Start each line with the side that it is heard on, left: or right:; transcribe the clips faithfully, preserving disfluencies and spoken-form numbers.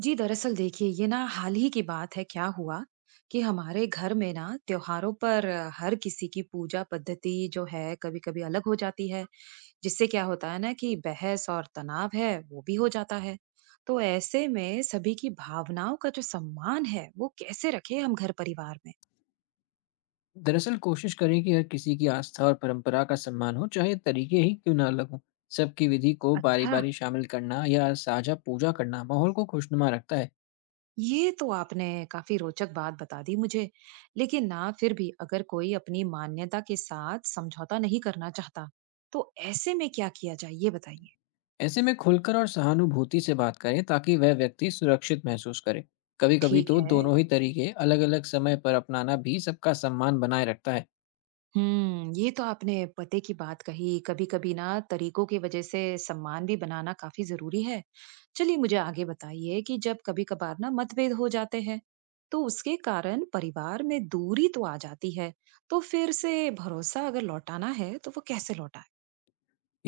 right: जी दरअसल देखिए, ये ना हाल ही की बात है। क्या हुआ कि हमारे घर में ना त्योहारों पर अ, हर किसी की पूजा पद्धति जो है कभी कभी अलग हो जाती है। जिससे क्या होता है ना कि बहस और तनाव है वो भी हो जाता है। तो ऐसे में सभी की भावनाओं का जो सम्मान है वो कैसे रखे हम घर परिवार में।
left: दरअसल कोशिश करें कि हर किसी की आस्था और परंपरा का सम्मान हो चाहे तरीके ही क्यों ना लगो। सबकी विधि को बारी
right: अच्छा।
left: बारी शामिल करना या साझा पूजा करना माहौल को खुशनुमा रखता है।
right: ये तो आपने काफी रोचक बात बता दी मुझे। लेकिन ना फिर भी अगर कोई अपनी मान्यता के साथ समझौता नहीं करना चाहता तो ऐसे में क्या किया जाए ये बताइए।
left: ऐसे में खुलकर और सहानुभूति से बात करें ताकि वह व्यक्ति सुरक्षित महसूस करे। कभी कभी
right: ठीक
left: तो
right: है।
left: दोनों ही तरीके अलग अलग समय पर अपनाना भी सबका सम्मान बनाए रखता है।
right: हम्म, ये तो आपने पते की बात कही। कभी कभी ना तरीकों की वजह से सम्मान भी बनाना काफी जरूरी है। चलिए मुझे आगे बताइए कि जब कभी कभार ना मतभेद हो जाते हैं तो उसके कारण परिवार में दूरी तो आ जाती है। तो फिर से भरोसा अगर लौटाना है तो वो कैसे लौटाए।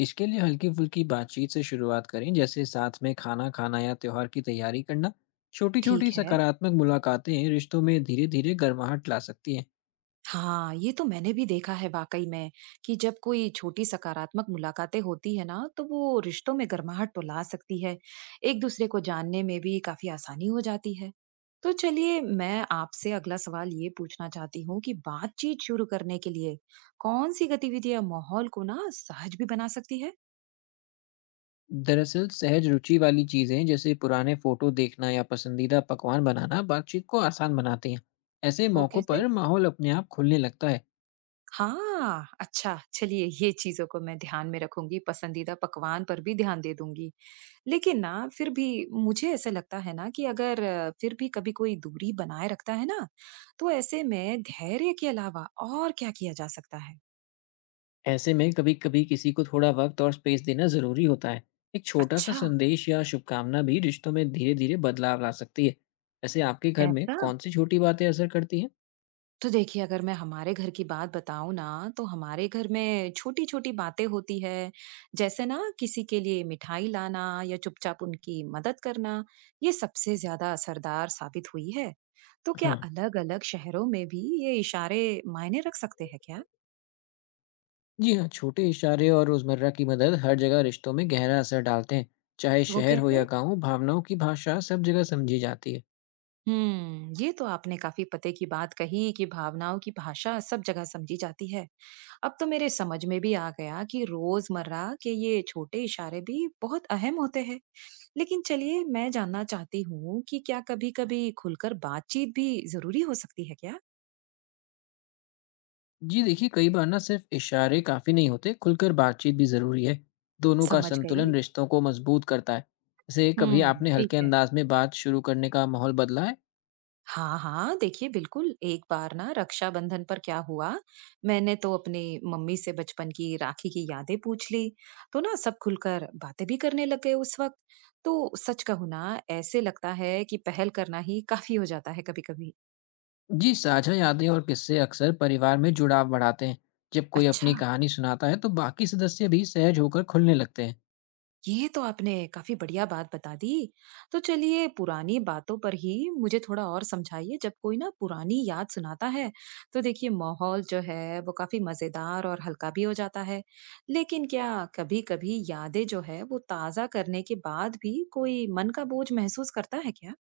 left: इसके लिए हल्की फुल्की बातचीत से शुरुआत करें, जैसे साथ में खाना खाना या त्योहार की तैयारी करना। छोटी
right: ठीक
left: छोटी
right: है।
left: सकारात्मक मुलाकातें रिश्तों में धीरे धीरे गर्माहट ला सकती हैं।
right: हाँ, ये तो मैंने भी देखा है वाकई में कि जब कोई छोटी सकारात्मक मुलाकातें होती है ना तो वो रिश्तों में गर्माहट तो ला सकती है। एक दूसरे को जानने में भी काफी आसानी हो जाती है। तो चलिए, मैं आपसे अगला सवाल ये पूछना चाहती हूँ कि बातचीत शुरू करने के लिए कौन सी गतिविधि या माहौल को ना सहज भी बना सकती है।
left: दरअसल सहज रुचि वाली चीजें जैसे पुराने फोटो देखना या पसंदीदा पकवान बनाना बातचीत को आसान बनाते हैं। ऐसे
right: वो
left: मौकों
right: कैसे?
left: पर माहौल अपने आप खुलने लगता है।
right: हाँ अच्छा, चलिए ये चीजों को मैं ध्यान में रखूंगी, पसंदीदा पकवान पर भी ध्यान दे दूंगी। लेकिन ना, फिर भी मुझे ऐसा लगता है ना कि अगर अ, फिर भी कभी कोई दूरी बनाए रखता है ना तो ऐसे में धैर्य के अलावा और क्या किया जा सकता है।
left: ऐसे में कभी कभी किसी को थोड़ा वक्त और स्पेस देना जरूरी होता है। एक छोटा सा
right: अच्छा।
left: संदेश या शुभकामना भी रिश्तों में धीरे धीरे बदलाव ला सकती है। ऐसे आपके घर में
right: ऐसा?
left: कौन सी छोटी बातें असर करती हैं?
right: तो देखिए, अगर मैं हमारे घर की बात बताऊं ना तो हमारे घर में छोटी छोटी बातें होती है, जैसे ना किसी के लिए मिठाई लाना या चुपचाप उनकी मदद करना। ये सबसे ज्यादा असरदार साबित हुई है। तो क्या
left: हाँ,
right: अलग अलग शहरों में भी ये इशारे मायने रख सकते हैं क्या?
left: जी हाँ, छोटे इशारे और रोजमर्रा की मदद हर जगह रिश्तों में गहरा असर डालते हैं। चाहे
right: वो
left: शहर हो या
right: कैसे?
left: गांव, भावनाओं की भाषा सब जगह समझी जाती है।
right: हम्म, ये तो आपने काफी पते की बात कही कि भावनाओं की भाषा सब जगह समझी जाती है। अब तो मेरे समझ में भी आ गया कि रोजमर्रा के ये छोटे इशारे भी बहुत अहम होते हैं। लेकिन चलिए, मैं जानना चाहती हूँ कि क्या कभी कभी खुलकर बातचीत भी जरूरी हो सकती है क्या।
left: जी देखिए, कई बार ना सिर्फ इशारे काफी नहीं होते, खुलकर बातचीत भी जरूरी है। दोनों का
right: समझ गई।
left: संतुलन रिश्तों को मजबूत करता है। जैसे कभी
right: हम्म,
left: आपने
right: ठीक
left: हल्के
right: है।
left: अंदाज में बात शुरू करने का माहौल बदला है?
right: हाँ, हाँ, देखिए बिल्कुल, एक बार ना रक्षाबंधन पर क्या हुआ, मैंने तो अपने मम्मी से बचपन की राखी की यादें पूछ ली, तो ना सब खुलकर बातें भी करने लग गए उस वक़्त। तो सच कहूँ ना, ऐसे लगता है कि पहल करना ही काफ़ी हो जाता है कभी-कभी।
left: जी साझा यादें और किस्से अक्सर परिवार में जुड़ाव बढ़ाते हैं। जब कोई
right: अच्छा।
left: अपनी कहानी सुनाता है तो बाकी सदस्य भी सहज होकर खुलने लगते हैं।
right: ये तो आपने काफी बढ़िया बात बता दी। तो चलिए, पुरानी बातों पर ही मुझे थोड़ा और समझाइए। जब कोई ना पुरानी याद सुनाता है, तो देखिए माहौल जो है वो काफी मजेदार और हल्का भी हो जाता है। लेकिन क्या कभी-कभी यादें जो है वो ताजा करने के बाद भी कोई मन का बोझ महसूस करता है क्या?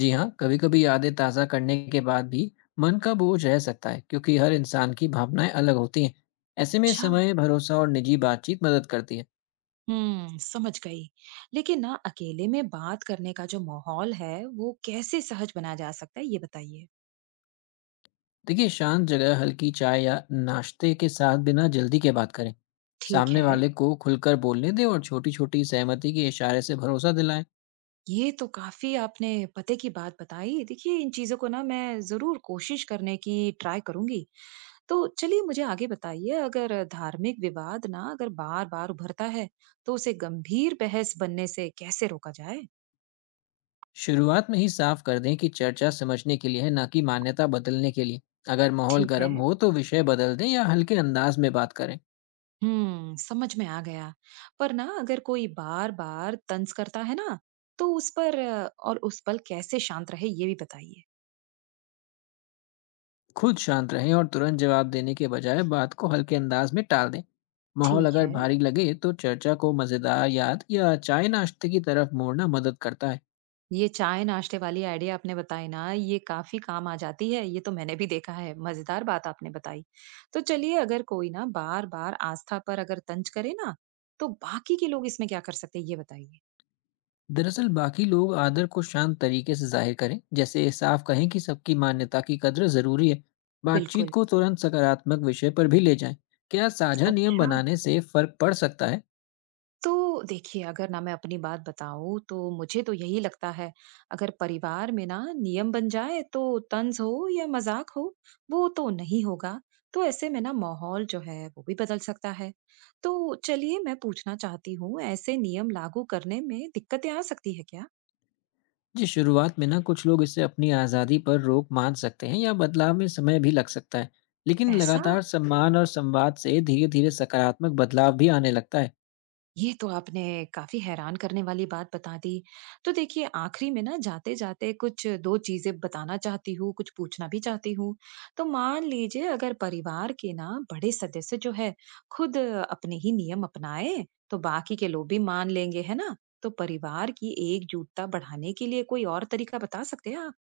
left: जी हाँ, कभी कभी यादें ताज़ा करने के बाद भी मन का बोझ रह सकता है, क्योंकि हर इंसान की भावनाएं अलग होती हैं। ऐसे में
right: अच्छा।
left: समय, भरोसा और निजी बातचीत मदद करती है।
right: हम्म, समझ गई। लेकिन ना अकेले में बात करने का जो माहौल है, वो कैसे सहज बनाया जा सकता है, ये बताइए।
left: देखिए शांत जगह, हल्की चाय या नाश्ते के साथ बिना जल्दी के बात करें।
right: ठीक
left: सामने
right: है।
left: वाले को खुलकर बोलने दें और छोटी छोटी सहमति के इशारे से भरोसा दिलाएं।
right: ये तो काफ़ी आपने पते की बात बताई। देखिए, इन चीज़ों को ना मैं ज़रूर कोशिश करने की ट्राई करूँगी। तो चलिए मुझे आगे बताइए, अगर धार्मिक विवाद ना अगर बार-बार उभरता है, तो उसे गंभीर बहस बनने से कैसे रोका जाए?
left: शुरुआत में ही साफ कर दें कि चर्चा समझने के लिए है, ना कि मान्यता बदलने के लिए। अगर माहौल
right: ठीक है।
left: गर्म हो तो विषय बदल दें या हल्के अंदाज में बात करें।
right: हुँ, समझ में आ गया। पर ना अगर कोई बार-बार तंज़ करता है ना, तो उस पर अ, और उस पल कैसे शांत रहे ये भी बताइए।
left: खुद शांत रहें और तुरंत जवाब देने के बजाय बात को हल्के अंदाज में टाल दें। माहौल
right: ठीक
left: अगर
right: है।
left: भारी लगे तो चर्चा को मज़ेदार याद या चाय नाश्ते की तरफ मोड़ना मदद करता है।
right: ये चाय नाश्ते वाली आइडिया आपने बताई ना, ये काफी काम आ जाती है, ये तो मैंने भी देखा है। मजेदार बात आपने बताई। तो चलिए, अगर कोई ना बार बार आस्था पर अगर तंज करे ना तो बाकी के लोग इसमें क्या कर सकते हैं ये बताइए।
left: दरअसल बाकी लोग आदर को शांत तरीके से जाहिर करें, जैसे साफ कहें कि सबकी मान्यता की कद्र जरूरी है। बातचीत
right: बिल्कुल।
left: को तुरंत सकारात्मक विषय पर भी ले जाएं। क्या साझा नियम
right: अच्छा।
left: बनाने से फर्क पड़ सकता है?
right: तो देखिए, अगर ना मैं अपनी बात बताऊँ तो मुझे तो यही लगता है, अगर परिवार में ना नियम बन जाए तो तंज़ हो या मज़ाक हो, वो तो नहीं होगा। तो ऐसे में ना माहौल जो है वो भी बदल सकता है। तो चलिए मैं पूछना चाहती हूँ, ऐसे नियम लागू करने में दिक्कतें आ सकती है क्या?
left: जी शुरुआत में ना कुछ लोग इससे अपनी आज़ादी पर रोक मान सकते हैं या बदलाव में समय भी लग सकता है, लेकिन
right: ऐसा?
left: लगातार सम्मान और संवाद से धीरे धीरे सकारात्मक बदलाव भी आने लगता है।
right: ये तो आपने काफी हैरान करने वाली बात बता दी। तो देखिए, आखिरी में ना जाते-जाते कुछ दो चीज़ें बताना चाहती हूँ, कुछ पूछना भी चाहती हूँ। तो मान लीजिए, अगर परिवार के ना बड़े सदस्य जो है खुद अपने ही नियम अपनाएँ, तो बाकी के लोग भी मान लेंगे, है ना? तो परिवार की एकजुटता बढ़ाने के लिए कोई और तरीका बता सकते हैं आप?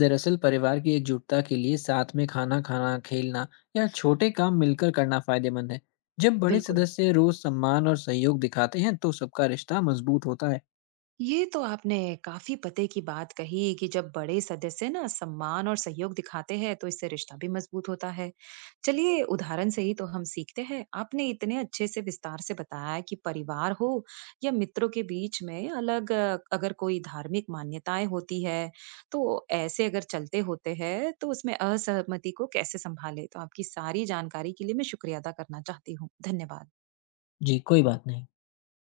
left: दरअसल परिवार की एकजुटता के लिए साथ में खाना खाना, खेलना या छोटे काम मिलकर करना फायदेमंद है। जब बड़े
right: बिल्कुल।
left: सदस्य रोज सम्मान और सहयोग दिखाते हैं तो सबका रिश्ता मजबूत होता है।
right: ये तो आपने काफी पते की बात कही कि जब बड़े सदस्य ना सम्मान और सहयोग दिखाते हैं तो इससे रिश्ता भी मजबूत होता है। चलिए, उदाहरण से ही तो हम सीखते हैं। आपने इतने अच्छे से विस्तार से बताया कि परिवार हो या मित्रों के बीच में अलग अ, अगर कोई धार्मिक मान्यताएं होती है तो ऐसे अगर चलते होते हैं तो उसमें असहमति को कैसे संभाले। तो आपकी सारी जानकारी के लिए मैं शुक्रिया अदा करना चाहती हूँ। धन्यवाद।
left: जी कोई बात नहीं।